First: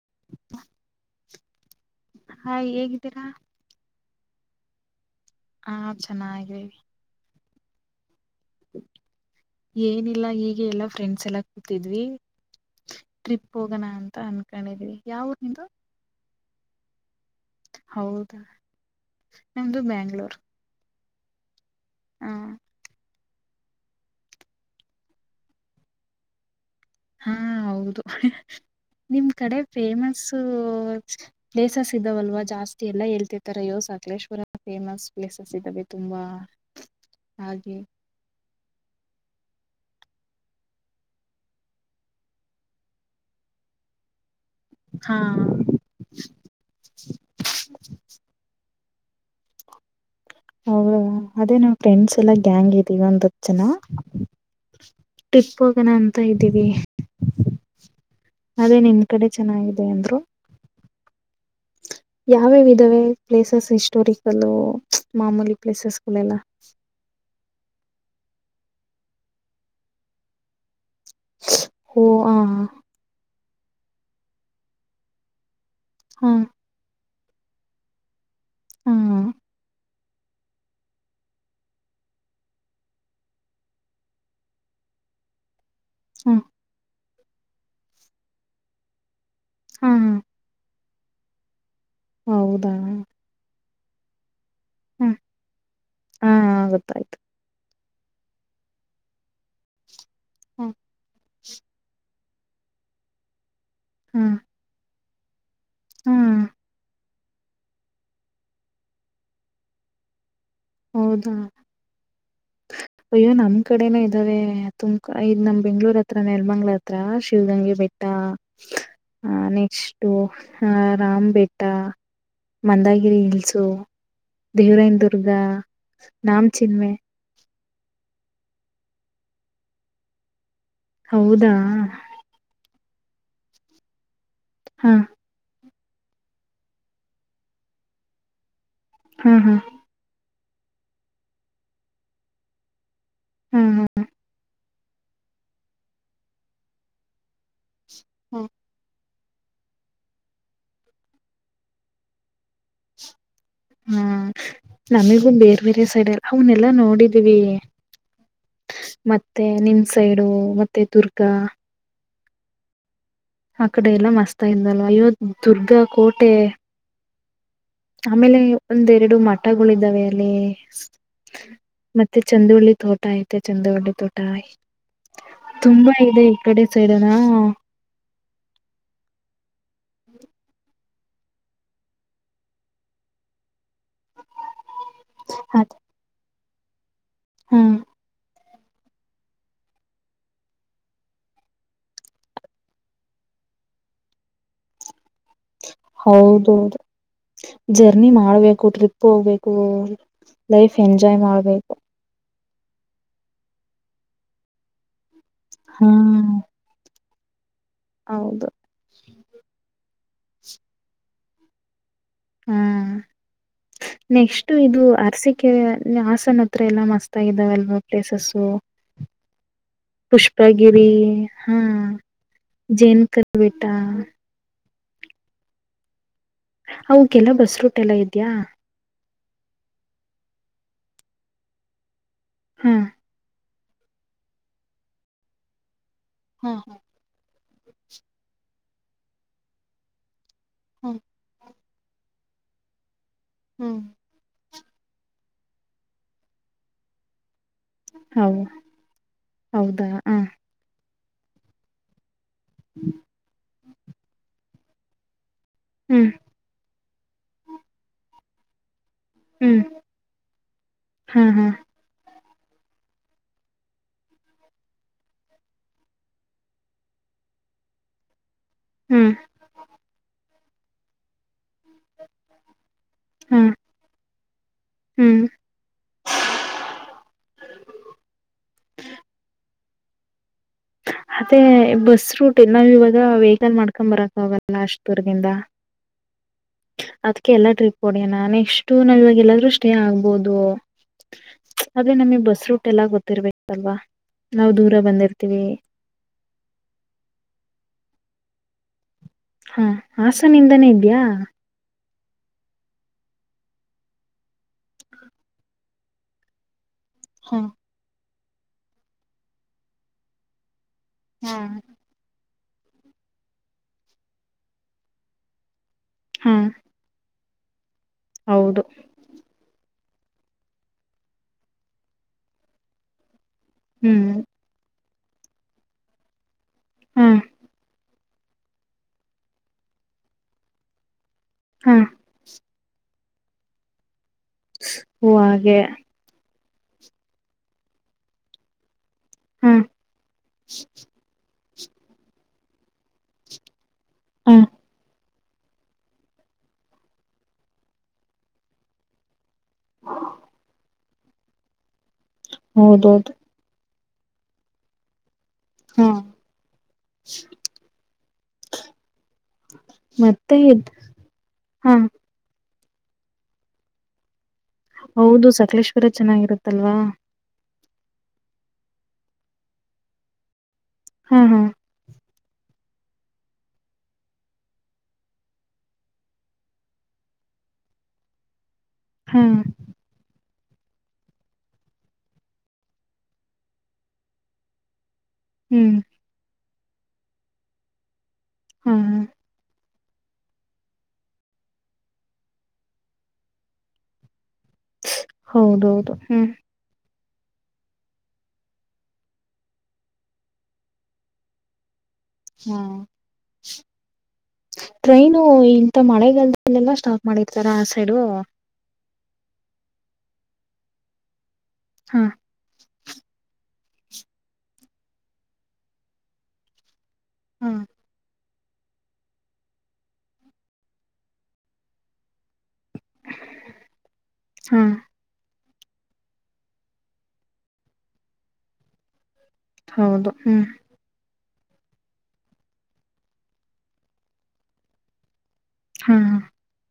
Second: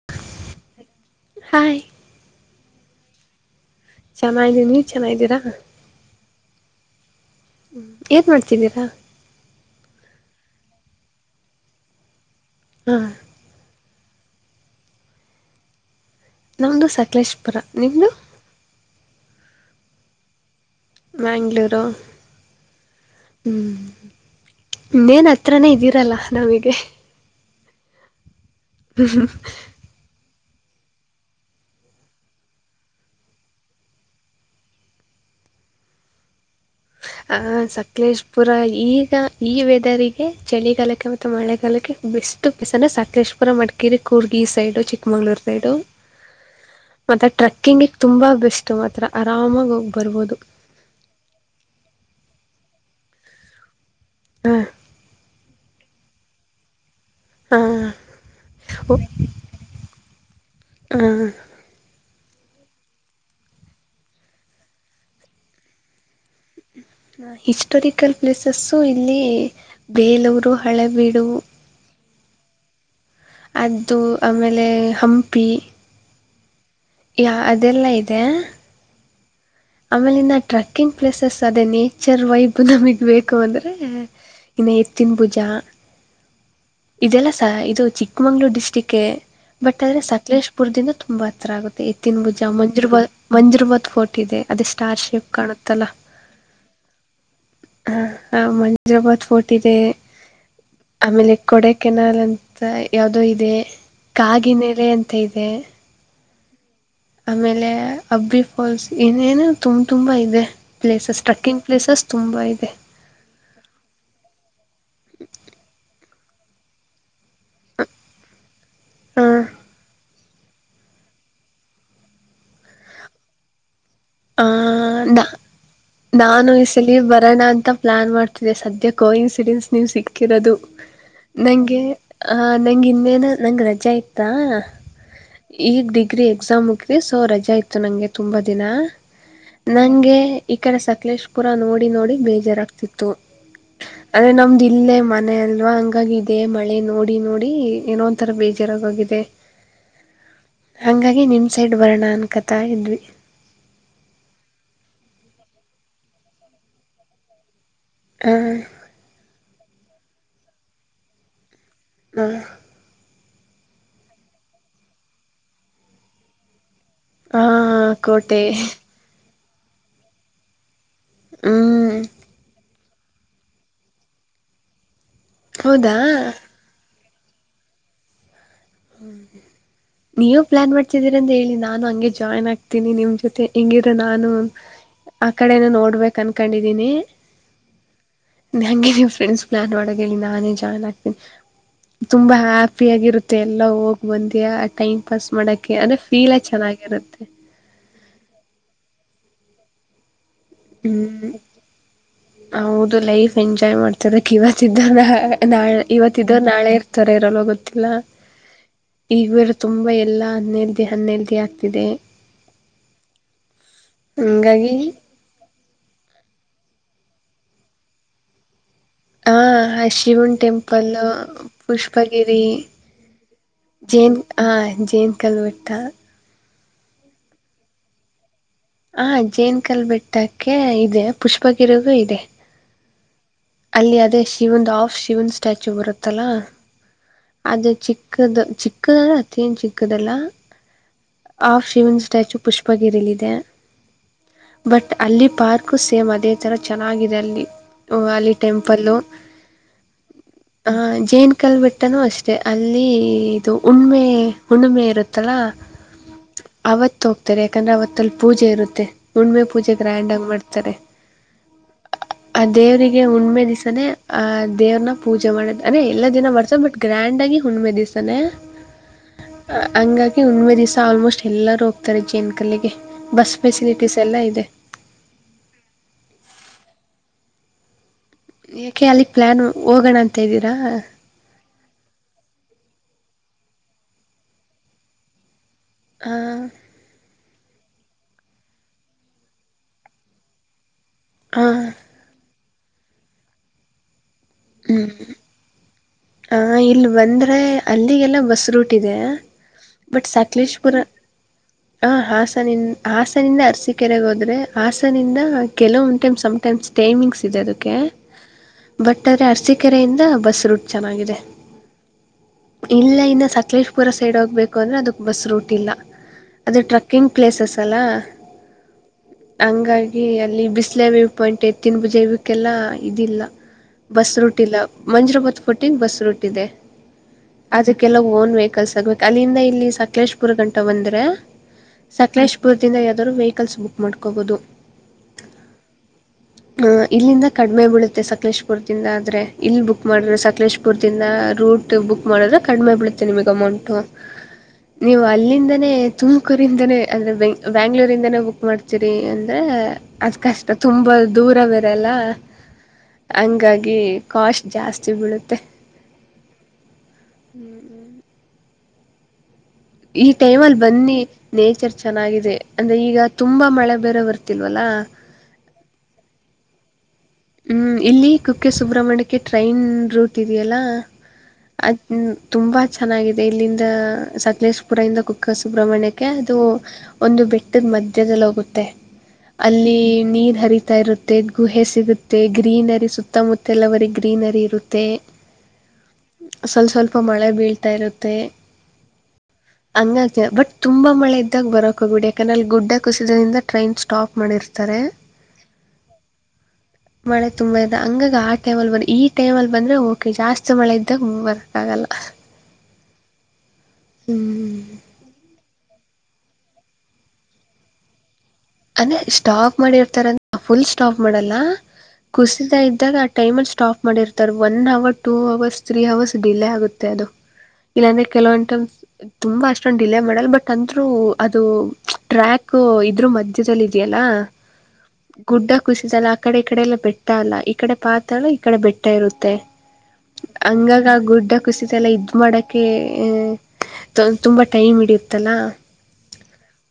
[inaudible] Hi hi ಹೇಗಿದ್ದೀರಾ ಚೆನ್ನಾಗಿನಿ ನೀ ಹಾ ಚೆನ್ನಾಗಿದಿವಿ ಹ್ಮ್ ಏನ್ ಮಾಡ್ತಿದ್ದೀರಾ ಏನಿಲ್ಲ ಹೀಗೆ ಎಲ್ಲಾ ಫ್ರೆಂಡ್ಸ್ ಎಲ್ಲ ಕೂತಿದ್ವಿ ಹಾ ಟ್ರಿಪ್ ಹೋಗಣ ಅಂ ತ ಅನ್ಕೊಂಡಿದೀವಿ ಯಾವ್ ಊರ್ ನಿಮ್ದು ನಮ್ದು ಸಕಲೇಶ್ಪುರ ನಿಮ್ದು ಹೌದಾ ನಮ್ದು ಬ್ಯಾಂಗ್ಳೂರ್ ಬ್ಯಾಗ್ಳೂರು ಹ ಹ್ಮ್ ಇನ್ನೇನ್ ಹತ್ರನೇ ಇದ್ದೀರಲ್ಲ ನಮಗೆ ಹಾ ಹೌದು ನಿಮ್ ಕಡೆ ಫೇಮಸ್ಸು ಪ್ಲೇಸಸ್ ಇದ್ದಾವಲ್ವಾ ಜಾಸ್ತಿ ಎಲ್ಲ ಹೇಳ್ತಿರ್ತ್ತಾರೆ ಅಯ್ಯೋ ಸಕಲೇಶ್ವರ ಫೇಮಸ್ ಪ್ಲೇಸಸ್ ಇದಾವೆ ತು ತುಂಬಾ ಆ ಹಾಗೆ ಸಕ್ಲೇಶ್ಪುರ ಈಗ ಈ ವೆದರ್ಗೆ ಚಳಿಗಾಲಕ್ಕೆ ಮತ್ತೆ ಮಳೆಗಾಲಕ್ಕೆ ಬೆಸ್ಟು ಪ್ಲೇಸ್ ಅಂದ್ರೆ ಸಕಲೇಶ್ಪುರ ಮಡಿಕೇರಿ ಕೂರ್ಗ್ ಈ ಸೈಡು ಹಾ ಚಿಕ್ಕಮಂಗ್ಳೂರ್ ಸೈಡು ಮತ್ತೆ ಟ್ರೆಕ್ಕಿಂಗ್ಗೆ ತುಂಬಾ ಬೆಸ್ಟ್ ಮತ್ ಹೌದ ಅದೇನು ಫ್ರೆಂಡ್ಸ್ ಎಲ್ಲ ಗ್ಯಾಂಗ್ ಇದೀವಿ ಹತ್ ಜನ ಟಿಸ್ಟ್ ಹೋಗೋಣ ಅಂತ ಇದ್ದೀವಿ ಹಾ ಅದೇ ನಿಮ್ ಕಡೆ ಚೆನ್ನಾಗಿದೆ ಅಂದ್ರು ಹ ಯಾವ್ಯವ್ ವಿಧವೇ ಪ್ಲೇಸಸ್ ಹಿಸ್ಟೋರಿಕಲ್ಲು ಮಾಮೂಲಿ ಪ್ಲೇಸಸ್ಗಳೆಲ್ಲ ಹಿಸ್ಟೊರಿಕಲ್ ಪ್ಲೇಸಸ್ಸು ಇಲ್ಲಿ ಬೇಲೂರು ಹಳೆಬೀಡು ಹು ಓ ಹಾ ಅದು ಆಮೇಲೆ ಹಂಪಿ ಹಾ ಅದೆಲ್ಲ ಇದೆ ಹ ಆಮೇಲೆ ಇನ್ನ ಟ್ರೆಕ್ಕಿಂಗ್ ಪ್ಲೇಸಸ್ ಅದೇ ನೇಚರ್ ವೈಬ್ ನಮಗ್ ಬೇಕು ಅಂದ್ರೆ ಇನ್ನ ಎತ್ತಿನ ಬುಜ ಹ್ಮ ಇದೆಲ್ಲ ಇದು ಚಿಕ್ಕಮಂಗ್ಳೂರ್ ಡಿಸ್ಟಿಕ್ ಬಟ್ ಹಾ ಆದ್ರೆ ಸಕಲೇಶಪುದಿಂದ ತುಂಬಾ ಹತ್ರ ಆಗುತ್ತೆ ಎತ್ತಿನ ಬುಜ ಹೌದಾ ಮುಜರಾಬಾದ್ ಮುಜರಾಬಾದ್ ಫೋರ್ಟ್ ಇದೆ ಅದು ಹ್ಮ ಸ್ಟಾರ್ಷೇಪ್ ಕಾಣುತ್ತಲ್ಲ ಹಾ ಗೊತ್ತಾಯ್ತು ಹ ಮಜರಾಬಾದ್ ಫೋರ್ಟ್ ಇದೆ ಹ ಆಮೇಲೆ ಕೊಡೆ ಕೆನಾಲ್ ಅಂತ ಯಾವ್ದೋ ಇದೆ ಹಾ ಕಾಗಿನೆಲೆ ಅಂತ ಇದೆ ಹಾ ಆಮೇಲೆ ಅಬ್ಬಿ ಫಾಲ್ಸ್ ಇನೇನು ತುಂಬ ತುಂಬಾ ಇದೆ ಪ್ಲೇಸಸ್ ಹೌದಾ ಟ್ರಕ್ಕಿಂಗ್ ಪ್ಲೇಸಸ್ ತುಂಬಾ ಇದೆ ಅಯ್ಯೋ ನಮ್ ಕಡೆನ ಇದ್ದಾವೆ ತುಮಕೂರು ನಮ್ ಬೆಂಗ್ಳೂರ್ ಹತ್ರ ನೆಲ್ಮಂಗ್ಳ ಹತ್ರ ಶಿವಗಂಗೆ ಬೆಟ್ಟ ಆ ಹಾಂ ನೆಕ್ಸ್ಟ್ ರಾಮ್ ಬೆಟ್ಟ ಮಂದಗಿರಿ ಹಿಲ್ಸು ಹ ದೇವರಾಯನ್ ದುರ್ಗ ನಾಮ ನಾನು ಈ ಚಿನ್ಮೆ ಸಲಿ ಬರೋಣ ಅಂತ ಪ್ಲಾ ಮಾಡ್ತಿದೆ ಸದ್ಯ ಕೋ ಇನ್ಸಿಡೆಂಟ್ಸ್ ನೀವು ಸಿಕ್ಕಿರೋದು ಹೌದಾ ನಂಗೆ ನಂಗೆ ಇನ್ನೇನು ನಂಗ ರಜೆ ಇತ್ತಾ ಹಾ ಈಗ ಡಿಗ್ರಿ ಎಕ್ಸಾಮ್ ಮುಕ್ವಿ ಸೊ ರಜೆ ಇತ್ತು ನಂಗೆ ತುಂಬ ದಿನ ಹಾ ಹಾ ನಂಗೆ ಈ ಕಡೆ ಸಕಲೇಶಪುರ ನೋಡಿ ನೋಡಿ ಬೇಜಾರಾಗಗ್ತಿತ್ತು ಹಾ ಹಾ ಅದ್ರ ನಮ್ದ ಇಲ್ಲೇ ಮನೆ ಅಲ್ವಾ ಹಂಗಾಗಿ ಇದೆ ಮಳೆ ನೋಡಿ ನೋಡಿ ಏನೋಂಥರ ಹಾ ಬೇಜಾರಾಗೋಗಿದೆ ಹಂಗಾಗಿ ನಿಮ ಸೈಡ್ ಬರೋಣ ಅನ್ಕತಾ ಇದ್ವಿ ಹ್ಮ ನಮಿಗು ಬೇರೆ ಬೇರೆ ಸೈಡ್ ಎಲ್ಲ ಅವನ್ನಲ್ಲಾ ನೋಡಿದೀವಿ ಹಾಂ ಮತ್ತೆ ನಿಮ್ ಸೈಡು ಮತ್ತೆ ದುರ್ಗಾ ಹ್ಮ ಆ ಕಡೆ ಎಲ್ಲ ಮಸ್ತುಗಿದ್ದವಲ್ವಾದಲ್ವಾ ಅಯ್ಯೋ ದುರ್ಗಾ ಕೋಟೆ ಹಾಂ ಆಮೇಲೆ ಕೋಟೆ ಒಂದೆರಡು ಮಠಗಳು ಇದಿದ್ದಾವೆ ಅಲ್ಲಿ ಹ್ಞೂ ಮತ್ತೆ ಚಂದುಳ್ಳಿ ತೋಟ ಐತೆ ಚಂದುವಳ್ಳಿ ತೋಟ ತುಂಬಾ ಹೌದಾ ಇದೆ ಈ ಕಡೆ ಸೈಡ್ [unintelligible] ಹ್ಮ ನೀವು ಪ್ಲಾನ್ ಮಾಡ್ತಿದ್ದೀರ ಅಂತ ಹೇಳಿ ನಾನು ಹಂಗೆ ಜಾಯ್ನ್ ಆಗ್ತೀನಿ ನಿಮ್ ಜೊತೆ ಹೆಂಗಿದರು ನಾನು ಆ ಕಡೆನ ನೋಡ್ಬೇಕ್ ಅನ್ಕೊಂಡಿದೀನಿ ಹ್ಮ್ ಹಗೆ ನಿಮ್ಮ ಫ್ರೆಂಡ್ಸ್ ಪ್ಲಾನ್ ಮಾಡಕೆ ಹೇಳಿ ನಾನೇ ಜಾಯ್ನ್ ಆಗ್ತೀನಿ ತುಂಬಾ ಹ್ಯಾಪಿ ಆಗಿರುತ್ತೆ ಎಲ್ಲ ಹೋಗ್ ಬಂದ್ಯಾ ಟೈಮ್ ಪಾಸ್ ಮಾಡಕ ಅಂದ್ರೆ ಫೀಲ್ ಹೌದೌದು ಚೆನ್ನಾಗಿರುತ್ತೆ ಜರ್ನಿ ಮಾಡ್ಬೇಕು ಟ್ರಿಪ್ ಹೋಗ್ಬೇಕು ಲೈಫ್ ಎಂಜಾಯ್ ಹ್ಞೂ ಮಾಡ್ಬೇಕು ಹೌದು ಲೈಫ್ ಎಂಜಾಯ್ ಮಾಡ್ತಿರಬೇಕು ಇವತ್ತ ಇದ್ದವನು ನಾಳೆ ಹ್ಮ್ ಇರ್ತಾರಾ ನಾಳೆ. ಇರುತರೋ ಇರಲ್ಲ ಗೊತ್ತಿಲ್ಲ ಹೌದು ಈಗ ತುಂಬಾ ಎಲ್ಲಾ ಆನ್ಎಲ್ಡಿ ಆನ್ಎಲ್ಡಿ ಆಗ್ತಿದೆ ಹಾ ನೆಕ್ಸ್ಟ್ ಹಂಗಾಗಿ ಇದು ಅರಸೀಕೆರೆ ಹಾಸನ ಹತ್ರ ಎಲ್ಲಾ ಮಸ್ತ್ ಆಗಿದಾವೆಲ್ವ ಪ್ಲೇಸಸು ಆ ಶಿವನ್ ಟೆಂಪಲ್ ಪುಷ್ಪಗಿರಿ ಜೇನ್ ಕಲ್ ಬೆಟ್ಟ ಜೇನುಕಲ್ಲು ಜೇನುಕಲ್ ಬೆಟ್ಟ ಅವುಕೆಲ್ಲ ಬಸ್ ರೂಟ್ ಎಲ್ಲ ಇದ್ಯಾ ಹ ಜೇನ್ ಕಲ್ ಬೆಟ್ಟಕ್ಕೆ ಇದೆ ಪುಷ್ಪಗಿರಿಗೂ ಇದೆ ಹ್ಮ ಅಲ್ಲಿ ಅದೇ ಶಿವನ್ ಆಫ್ ಶಿವನ್ ಸ್ಟ್ಯಾಚು ಬರುತ್ತಲಾ ಹಾ ಹಾ ಅದು ಚಿಕ್ಕದು ಚಿಕ್ಕದಂದ್ರೆ ಅತಿಹೇನು ಚಿಕ್ಕದಲ್ಲ ಹ್ಮ ಆ ಶಿವನ್ ಸ್ಟ್ಯಾಚು ಪುಸ್ಪ ಗೀರಿಲಿದೆ. ಹ್ಮ್ ಬಟ್ ಅಲ್ಲಿ ಪಾರ್ಕು ಸೇಮ್ ಅದೇ ತರ ಚೆನ್ನಾಗಿದೆ ಅಲ್ಲಿ ವೋ ಹೌ ಅಲ್ಲಿ. ಟೆಂಪಲ್ಲ ಹೌದಾ ಹ ಹ್ ಜೈನ್ ಕಲ್ ಬೆಟ್ಟನು ಅಷ್ಟೇ ಸ್ಟೆ ಅಲ್ಲಿ ಇದು ಉುಣ್ಮೆ ಹುಣ್ಣಿಮೆ ಇರುತ್ತಲ್ಲ. ಹ್ಮ್ ಅವತ್ ಹೋಗ್ತಾರೆ ಯಾಕಂದ್ರ ಅವತ್ತಲ್ಲಿ ಪೂಜೆ ಇರುತ್ತೆ. ಹುಣ್ಮೆ ಹ್ಮ್ ಪೂಜೆ ಗ್ರ್ಯಾಂಡಾಗ ಮಾಡ್ತಾರೆ ಹಾ ಹಾ ಆ ದೇವರಿಗೆ ಹುಣ ಹುಣ್ಮೆ ದಿವಸನೆ ಅ ದೇವ್ರನ್ ಪೂಜೆ ಮಾಡದ ಅದೇ ಎಲ್ಲ ದಿನ ಮಾಡ್ತದ ಬಟ್ ಗ್ರ್ಯಾಂಡಾಗಿ ಹುಣ್ಣ್ಮೆ ದಿವಸನೆ. ಹ್ಮ್ ಅ ಹಂಗಾಗಿ ಹುಣ್ಣ್ಮೇ ದಿವಸಾ ಆಲ್ಮೋಸ್ಟ್ ಎಲ್ಲರ ರ್ ಹೋಗ್ತಾರೆ ಜೇನ ಕಲ್ಲಿಗೆ ಬಸ್ ಹಾ ಫೆಸಿಲಿಟೀಸ್ ಎಲ್ಲ ಇದೆ. ಹ್ಮ್ ಏಕೆ ಅಲ್ಲಿಗ ಪ್ಲ್ಯಾನು ಹೋಗೋಣ ಅಂತ ಇದ್ದೀರಾ ಅದೇ ಬಸ್ ರೂಟ್ ನಾವ್ ಇವಾಗ ವೆಕಲ್ ಮಾಡ್ಕೊಮ್ಬರಕ್ ಆಗಲ್ಲ ಅಷ್ಟ ದೂರ್ದಿಂದ. ಹ ಎಲ್ಲ ಟ್ರಿಪ್ ಹೊಡ್ಯಣ ನೆಕ್ಷ್ಟು ನಾ ಇವಾಗ ಎಲ್ಲಾದ್ರೂ ಸ್ಟೇ ಆಗ್ಬೋದು. ಆ ಆದ್ರೆ ನಮಗೆ ಬಸ್ ರೂಟ್ ಎಲ್ಲಾ ಗೊತ್ತಿರ್ಬೇಕಲ್ವಾ ನಾವು ದೂರ ಬಂದಿರ್ತಿವಿ. ಹ ಇಲ್ಲ ಬಂದ್ರೆ ಅಲ್ಲಿಗೆಲ್ಲ ಬಸ್ ರೂಟ್ ಇದೆ. ಹಾ ಹಾಸನಿಂದನೇ ಇದ್ಯಾ ಹ ಹಾಸನಿ ಹಾಸನಿಂದ ಅರಸಿಕೆರೆಗೆ ಹೋದ್ರೆ ಹಾಸನಿಂದ ಕೆಲವೊಂದ ಟೈಮ್ ಸಮ್ಟೈಮ್ಸ್. ಟೈಮಿಂಗ್ಸ್ ಇದೆ ಹಾ ಅದಕ್ಕೆ ಬಟ್ ಆದ್ರೆ ಅರಸಿ ಕೆರೆಯಿಂದ ಬಸ್ ರುಟ್. ಚೆನ್ನಾಗಿದೆ. ಹಾ ಇಲ್ಲ ಇನ್ನ ಸಕಲೇಶ್ಪುರ ಸೈಡ್ ಹೋಗ್ಬೇಕು ಅಂದ್ರೆ ಅದಕ ಬಸ್ ರೂಟ್ ಇಲ್ಲ ಹಾ ಅದು ಟ್ರಕ್ಕಿಂಗ್. ಪ್ಲೇಸಸ್ ಅಲ್ಲ ಹೌದು ಹಂಗಾಗಿ. ಏ ಅಲ್ಲಿ ಬಿಸಲೆ ವ್ಯ್ ಪಾಯಿಂಟ್ ಎತ್ತಿನ್ ಜೈವಕ್ಕೆಲ್ಲಾ ಇದಿಲ್ಲ ಹ್ಮ್ ಬಸ್ ರೂಟ್ ಇಲ್ಲ. ಮಂಜ್ರಬತ್ ಕೊಟ್ಟಿಗ ಬಸ್ ರೂಟಿದೆ ಹ್ಮ್ ಆದ್ರ ಕೆಲವು. ಓನ್ ವೆಕಲ್ಸ್ ಆಗ್ಬೇಕು ಅಲ್ಲಿಂದ ಇಲ್ಲಿ ಸಕಲೇಶ್ಪುರ್ ಗಂಟ ಬಂದ್ರೆ ಹಾ ಸಕಲೇಶ್ ಪುರದಿಂದ ಯಾವ್ದ್ರ ವೆಕಲ್ಸ್ ಬುಕ್ ಮಾಡ ಓ ಹಾಗೆ. ಹ್ಮ್ಮ್ ಇಲ್ಲಿಂದ ಕಡಿಮೆ ಬೀಳುತ್ತೆ ಸಕಲೇಶ್ಪುರದಿಂದ ಆದ್ರೆ ಹಾ ಇಲ್ಲಿ ಬುಕ್ ಮಾಡ್ರ ಸ ಕಲೇಶಪುರ್ದಿಂದ ರೂಟ್ ಬುಕ್ ಮಾಡಿದ್ರೆ ಕಡಿಮೆ ಬಿಳುತ್ತೆ ನಿಮಗ್ ಅಮೌಂಟು ಹಾ ನೀವು ಅಲ್ಲಿ ಲ್ಲಿಂದಾನೇ ತುಮಕೂರಿಂದಾನೇ ಅಂದ್ರೆ ಬೆ ಬ್ಯಾಂಗ್ಳೂರಿಂದಾನೇ ಬುಕ್ ಮಾಡ್ತೀರಿ ಅಂದ್ರೆ ಅದ. ಕಷ್ಟ ತುಂಬಾ ದೂರವ ವೆಲ್ಲ ಹೌದೌದು ಹಂಗಾಗಿ ಕಾಸ್ಟ್ ಜಾಸ್ತಿ ಬಿಳುತ್ತ ಹಾ ಈ ಮತ್ತೆ ಟೈಮಲ್ಲಿ ಇದ್ ಬನ್ನಿ ನೇಚರ್ ಹಾ ಚೆನ್ನಾಗಿದೆ ಅಂದ್ರೆ ಈಗ ತುಂಬಾ ಮಳೆ ಬೇರೆ ಬರ್ತ ಹೌದು ಸಕಲೇಶ್ಪುರ ಚೆನ್ನಾಗಿರುತ್ತಲ್ವಾ. ಹ್ಮ್ಮ್ ಇಲ್ಲಿ ಕುಕ್ಕೆ ಸುಬ್ರ್ಮಣ್ಯಕ್ಕೆ ಟ್ರೈನ್ ರೂಟ್ ಇದೆಯಲ್ಲ ಹಾ ಹಾ ಅದನ ತುಂಬಾ ಚೆನ್ನಾಗಿದೆ ಇಲ್ಲಿಂದ ಸಕ್ಲೇಶ್ಪುರ ಇಂದ ಕುಕ್ಕೆ ಸುಬ್ರಹ್ಮಣ್ಯಕ್ಕೆ ಅದು ಒಂದು. ಬೇಟ್ಟದ ಮಧ್ಯದಲ್ಲಿ ಹೋಗುತ್ತೆ ಹಾ ಅಲ್ಲಿ ನೀರ್ ಹರಿತಾ ಇರುತ್ತೆ ಗುಹೆ ಸಿಗು ತ್ತೇ ಗ್ರೀನರಿ ಸುತ್ತಮುತ್ತ ಎಲ್ಲ ಬರಿ ಗ್ರೀನರಿ ಇರುತ್ತೆ. ಹ್ಮ್ ಸ್ವಲ್ ಸ್ವಲ್ಪ ಮಳೆ ಬೀಳ್ತಾ ಇರುತ್ತೆ. ಹ್ಮ ಹಂಗಾಗಿ ಬಟ್ ತುಂಬಾ ಮಳೆ ಇದ್ದಾಗ ಬರಕ್ ಹೋಬೇಡಿ ಯಾಕಂದ್ರೆ ಅಲ್ಲಿ ಗುಡ್ಡ ಕುಸಿದ್ರಿಂದ ಟ್ರೈನ್ ಸ್ಟಾಪ್ ಮಾಡಿರ್ತ ಹೌದೌದು ಹ್ಮ್ ಮಳೆ ತುಂಬಾ ಇದೆ ಹಂಗಾಗ ಆ ಟೈಮಲ್ ಬನ್ನಿ ಈ ಟೈಮಲ್ ಬಂದ್ರೆ ಓಕೆ ಜಾಸ್ತಿ ಮಳೆ ಇದ್ದಾಗ ಹ್ಮ್ಮ್ ಬರಕ್ ಆಗಲ್ಲ. ಹ್ಮ್ಮ್ ಟ್ರೈನು ಹಿಂತಾ ಮಳೆಗಾಲದಲ್ಲೆಲ್ಲ ಸ್ಟಾಪ ಮಾಡಿರ್ತಾರ ಆ ಸೈಡು. ಅಂದೇ ಸ್ಟಾಪ ಮಾಡಿರ್ತಾರಂದ ಫುಲ್ ಸ್ಟಾಪ್ ಮಾಡಲ್ಲ. ಹಾ ಕುಸಿತಾ ಇದ್ದಾಗ ಆ ಟೈಮಲ್ಲಿ ಸ್ಟಾಪ್ ಮಾಡಿರ್ತಾರೆ one hour two hours three hours delay ಆಗುತ್ತೆ ಅದು ಹಾ ಇಲ್ಲಾಂದ್ರೆ ಕೆಲವೊ ುಾ ಅ ಡಿಲೇ ಮಾಡ ಬಟ್ ಅ ಅದು ಟ್ರ್ಯಾಕ್ ಇದೆಯಲ್ಲಾ ಹಾ ಗುಡ್ಡ ಖುಷಿಸ ಅಲ್ಲ ಆ ಕಡೆ ಈ ಕಡೆ ಎಲ್ಲ ಬೆಟ್ಟ ಅಲ್ಲ ಈ ಕಡೆ ಪಾತ್ರಲ್ಲ ಈ ಕಡೆ ಬೆಟ್ಟ ಇರುತ್ತೆ ಹೌದು ಮ ಹ್ಮ್ ಹಂಗಾಗ ಗುಡ್ಡ ಕುಸಿತ ಎಲ್ಲ ಇದ್ ಮಾಡಕೆ ತುಂಬಾ ಟೈಮ್ ಹಡಿಯತ್ತಲ್ಲ ಹಾ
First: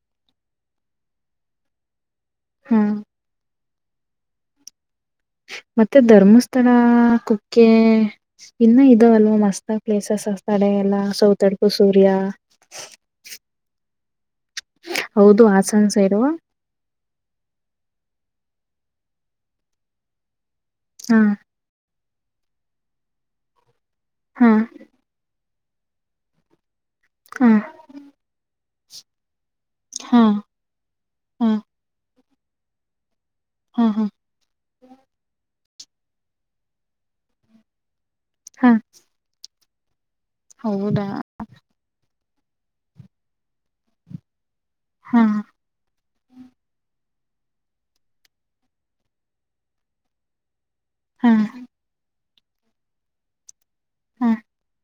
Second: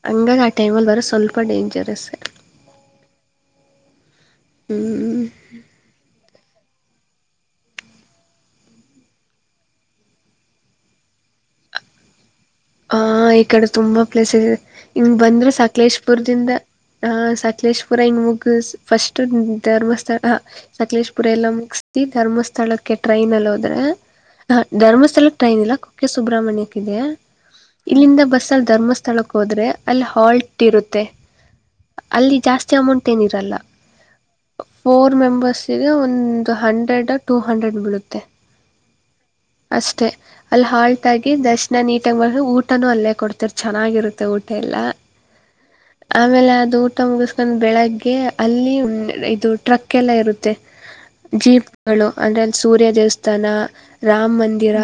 ಹಂಗಾಗಿ ಆ ಟೈಮಲ್ಲಿ ಬರೋ ಸ್ವಲ್ಪ ಡೇಂಜರಸ್ ಹಾ ಹ್ಮ್ ಮತ್ತೆ ಧರ್ಮಸ್ಥ ತ್ತಡ ಕುಕ್ಕೆ ಇನ್ನ ಇದ ಅಲ್ವಾ ಮಸ್ತ ಪ್ಲೇಸಸ್ ತಡೆ ಎಲ್ಲ ಸೌತಡ ಹಡ್ೂ ಸೂಾ ಲ ಹಂಗ ಹೌದು ಬಂದ್ರರು ಹಾಸನ್ ಸೈಡು ಸಕಲೇಶ್ಪುರ್ದಿಂದ ಹಾ ಸಕ್ಲೇಶ್ ಪುರ ಹೆಂಗ್ ಮುಗ ಫಸ್ಟ್ ಧರ್ಮಸ್ಥಳ ಸಕ್ಲೇಶ್ ಹಾ ಪುರ ಎಲ್ಲ ಮುಗ ಧರ್ಮಸ್ಥಳಕ್ಕೆ ಟ್ರೈನ್ ಅಲ್ಲಿ ಹೋದ್ರೆ ಹಾ ಧರ್ಮಸ್ಥಳ ೈನ್ ಇಲ್ಲ ಕುಕ್ಕೆ ಸುಬ್ರಮಣ್ಯಕ್ ಇದೆ ಹಾ ಇಲ್ಲಿಂದ ಬಸ್ ಅಲ್ಲಿ ಧರ್ಮಸ್ಥಳ ಹೋದ್ರೆ ಅಲ್ಲಿ ಹಾ ಹಾಲ್ಟ್ ಇರುತ್ತೆ ಹಾ ಅಲ್ಲಿ ಜಾಸ್ತಿ ಅಮೌಂಟ್ ನಿರಲ್ಲ ಹಾ ಹಾ ಫೋರ್ ಮೆಂಬರ್ಸ್ ಒಂದು ಹಂಡ್ರೆಡ್ ಟೂ ಹಂಡ್ರೆಡ್ ಬೀಳುತ್ತೆ ಹ ಅಷ್ಟೇ ಅಲ್ಲಿ ಹಾಲ್ಟ್ ಆಗಿ ದರ್ಶನ ನೀ ಊಟನುೂ ಅಲ್ಲೇ ಕೊಡ್ತರ್ ಚೆನ್ನಾಗಿರುತ್ತೆ ಊಟ ಎಲ್ಲ ಹಾ ಆಮೇಲೆ ಅದು ಊಟ ಮುಗಿಸಕೊಂಡ್ ಬೆಳಗ್ಗೆ ಅಲ್ಲಿ ಇದು ಟ್ರಕ್ ಎಲ್ಲ ಇರುತ್ತೆ ಹಾ ಜೀಪ್ಗಳು ಅಂದ್ರ ಅಲ್ಲಿ ಸೂರ್ಯ ದೇವಸ್ಥಾನ ಹಾ ರಾಮ್ ಮಂದಿರ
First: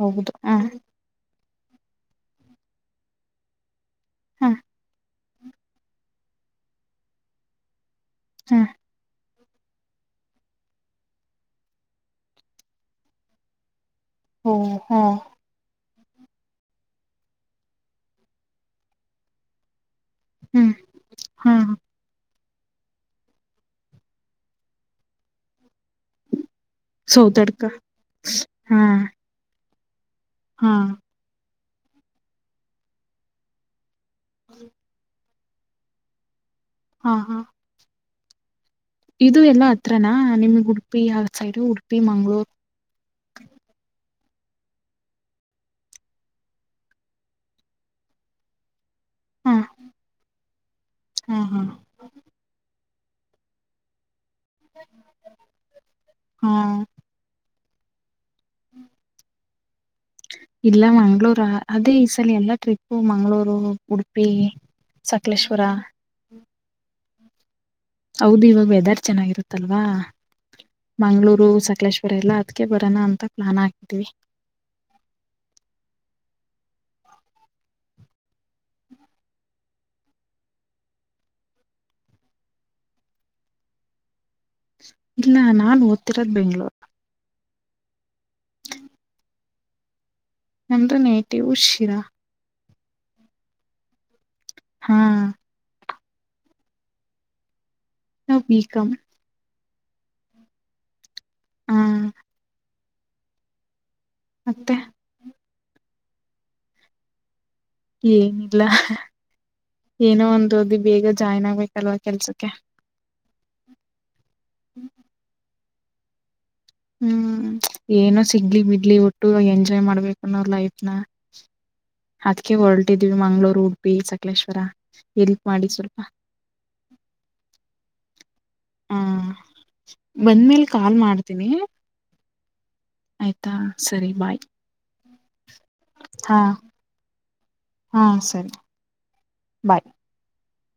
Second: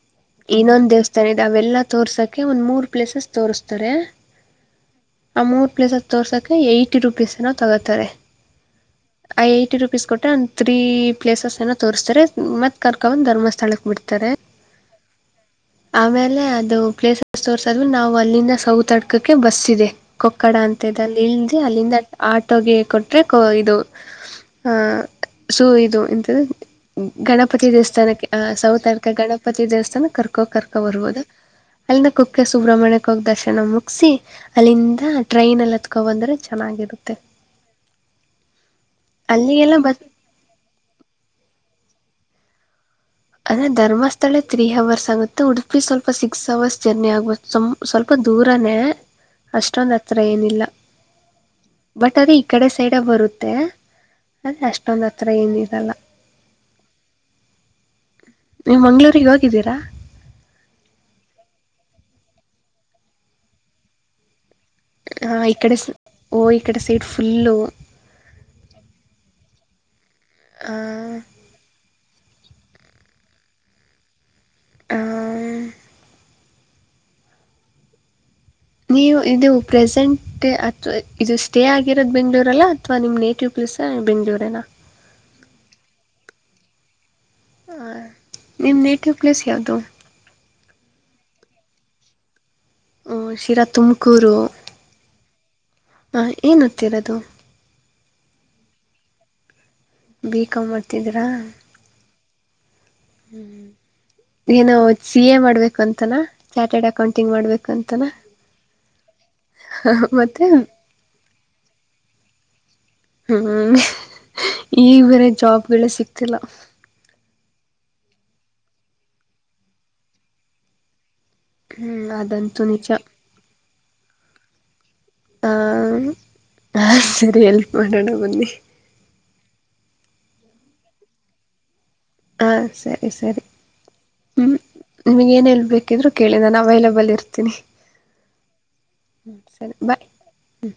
ಹೌದು ಹ ಇನ್ನೊಂದ ದೇವಸ್ಥಾನ ಇದೆ ಅವೆಲ್ಲಾ ತೋರ್ಸಕ್ಕೆೆ ಒಂದ್ ಮೂರ್ ಪ್ಲೇಸಸ್ ತೋರ್ಸ್ತಾರೆ ಹಾ ಆ ಮೂರ್ ಪ್ಲೇಸ ತೋರ್ಸಕ ಏಟಿ ರುಪೀಸ್ ನ ತಗೋತಾರೆ ಹಾ ಅ ಏಟಿ ರುಪೀಸ್ ಕೊಟ್ಟ್ರ ಒಂದ ತ್ರೀ ಪ್ಲೇಸಸ್ ಎನ ತೋರಿಸಸ್ತಾರೆ ಮತ್ ಕರ್ಕೊಂಡಂದ ಧರ್ಮಸ್ಥಳಕ್ ಬಿಡ್ತಾರೆ ಹ್ಮ ಹಾ ಆಮೇಲೆ ಅದು ಪ್ಲೇಸಸ್ ತೋರ್ಸಾದ್ ನಾವು ಅಲ್ಲಿಂದ ಸೌತ್ ಹಡ್ಕಕ್ಕೆ ಬಸ್ ಇದೆ ಕೊಕ್ಕಡ ಹ್ಮ್ ಅಂತ ಇದಲ್ಲಿ ಇಳ್ದ ಹಾ ಅಲ್ಲಿಂದ ಆ ತಗ ಕೊಟ್ರೆ ಇದು ಸ ಇ ಸೌದಡ್ಕ ಗಣಪತಿ ದೇವಸ್ಥಾನಕ್ಕೆ ಹಾ ಸೌತರ್ಕ ಗಣಪತಿ ದೇವಸ್ಥಾನ ಕರ್ಕೋ ಹಾ ಕರ್ಕೋ ಬರ್ಬಹದು ಅಲ್ಲಿಂದ ಕುಕ್ಕೆ ಸುಬ್ರಹ್ಮಣ್ಯಕ್ಕೆ ಹೋಗ ದರ್ಶನ ಮುಟ್ಟ ಅಲ್ಲಿಂದ ಟ್ರೈನ್ ಅಲ್ಲಿ ಹತ್ಕೊ ಬಂದ್ರೆ ಹಾ ಚೆನ್ನಾಗಿರುತ್ತೆ ಹಾ ಇದು ಎಲ್ಲ ಅಲ್ಲಿಗೆಲ್ಲ ಬತ್ ಹತ್ರನಾ ನಿಮಗ್ ಉಡುಪಿ ಆ ಸೈಡು ಉಡುಪಿ ಮಂಗ್ಗಳೂರ್ ಅದ ಧರ್ಮಸ್ಥ ತ್ತಳೆ ತ್ರೀ ಅವರ್ಸ್ ಆಗುತ್ತೆ ಉಡುಪಿ ಸ್ವಲ್ಪ ಸಿಕ್ಸ್ ಅವರ್ಸ್ ಜರ್ನಿ ಆಗುತ್ತ ಸ್ವಲ್ಪ ದೂರನೇ ಹ ಅಷ್ಟೊಂದ್ ಹತ್ರ ಏನಿಲ್ಲ ಹ ಹ ಬಟ್ ಅದೇ ಈ ಕಡೆ ಸೈಡೆ ಬರುತ್ತೆ ಅದೆ ಅಷ್ಟೊಂದ ಹತ್ರ ಏನಿರಲ್ಲ ಹಾ ನೀವು ಮಂಗ್ಗಳೂರಿಗೆ ಹೋಗಿದ್ದೀರಾ ಇಲ್ಲ ಮಂಗ್ಳೂರು ಅದೇ ಈ ಸಲ ಎಲ್ಲಾ ಟ್ರಿಪ್ಪು ಮಂಗ್ಗಳೂರು ಉಡುಪಿ ಹ ಸಕಲೇಶ್ವರ ಇಡೆ ಓ ಇಕಡೆ ಸೀಟ್ ಫುಲ್ಲು ಹೌದು ಇವಾಗ ವೆದರ್ ಚೆನ್ನಾಗಿರುತ್ತಲ್ವಾ ಮಂಗ್ಗಳೂರು ಸಕಲೇಶ್ ಬರಲ್ಲಾ ಅದ್ಕ್ಕೆ ಬರೋಣ ಅಂತ ಪ್ಲಾನ್ ಹಾಕಿದೀವಿ ಆ ನೀವು ಇದು ಪ್ರೆಸೆಂಟ್ ಅಥವಾ ಇದು ಸ್ಟೇ ಆಗಿರೋದ್ ಬೆಂಗ್ಗಳೂರಲ್ಲ ಅಥವಾ ನಿಮ್ ನೇಟಿವ್ ಪ್ ದಿಸಾ ಬೆಂಗಳೂರನ ಏನ ಇಲ್ಲ ನಾನ್ ಓದ್ತಿರೋದ್ ಬೆಂಗ್ಳೂರು ಹ ನಿಮ್ಮ ನೇಟ್ ಪ್ಲೇಸ್ ಯಾವುದು ನಂದ ನೇಟಿ ಉಷಿರಾ ಹ್ಮ ಶಿರಾ ತುಮಕೂರು ಹಾ ಹ ಏನ ಓತ್ತಿರೋದು ನಾವು ಬಿ ಕಾಮ ಬೀಕಮ್ ಮಾಡರ್ತಿದ್ರಾ ಹ ಹ್ಮ ಮತ್ತೆ ಏನೋ ಸಿ ಎ ಮಾಡ್ಬೇಕು ಅಂತನಾ ಚಾರ್ಟೆಡ್ ಅಕೌಂಟಿಂಗ್ ಮಾಡ್ಬೇಕ ಏನ ಇಲ್ಲ ಏನೋ ಮತ್ತು ಒಂದು ಅದು ಬೇಗ ಜಾಯ್ನ್ ಆಗ್ಬೇಕಲ್ವಾ ಕೆಲ್ಸಕ್ಕೆ ಈ ಬೇರೆ ಜಾಬ್ ಗಳ ಸಿಕ್ತಿಲ್ಲ ಹ್ಮ್ ಏನೋ ಸಿಗ್ಲಿ ಬಿಡ್ಲಿ ಒಟ್ಟು ಎಂಜಾಯ್ ಮಾಡ್ಬೇಕು ನೋ ಲೈಫ್ನ ಹ್ಞೂ ಅದ್ಕ ಅದಂತೂ ನಿಜ ಹೊರಟಿದ್ವಿ ಮಂಗಗಳೂರು ಉಡುಪಿ ಸಕಲೇಶ್ವರ ಎಲ್ಪ್ ಮಾಡಿ ಸ್ವಲ್ಪ ಹಾ ಸರಿ ಎಲ್ಪ್ ಮಾಡೋಣ ಬನ್ನಿ ಹಾ ಬಂದ್ಮೇಲೆ ಕಾಲ್ ಮಾಡ್ತೀನಿ ಹಾ ಆಯ್ತಾ ಸರಿ ಬಾಯ್ ನಿಮಗ ಏನ ಇಲ್ ಬೇಕಿದ್ರು ಕೇಳಿ ಹಾ ನಾನು ಅವೈಲಬಲ್ ಇರ್ತೀನಿ ಹಾ ಸರಿ ಹ ಸರಿ ಬಾಯ್ ಹ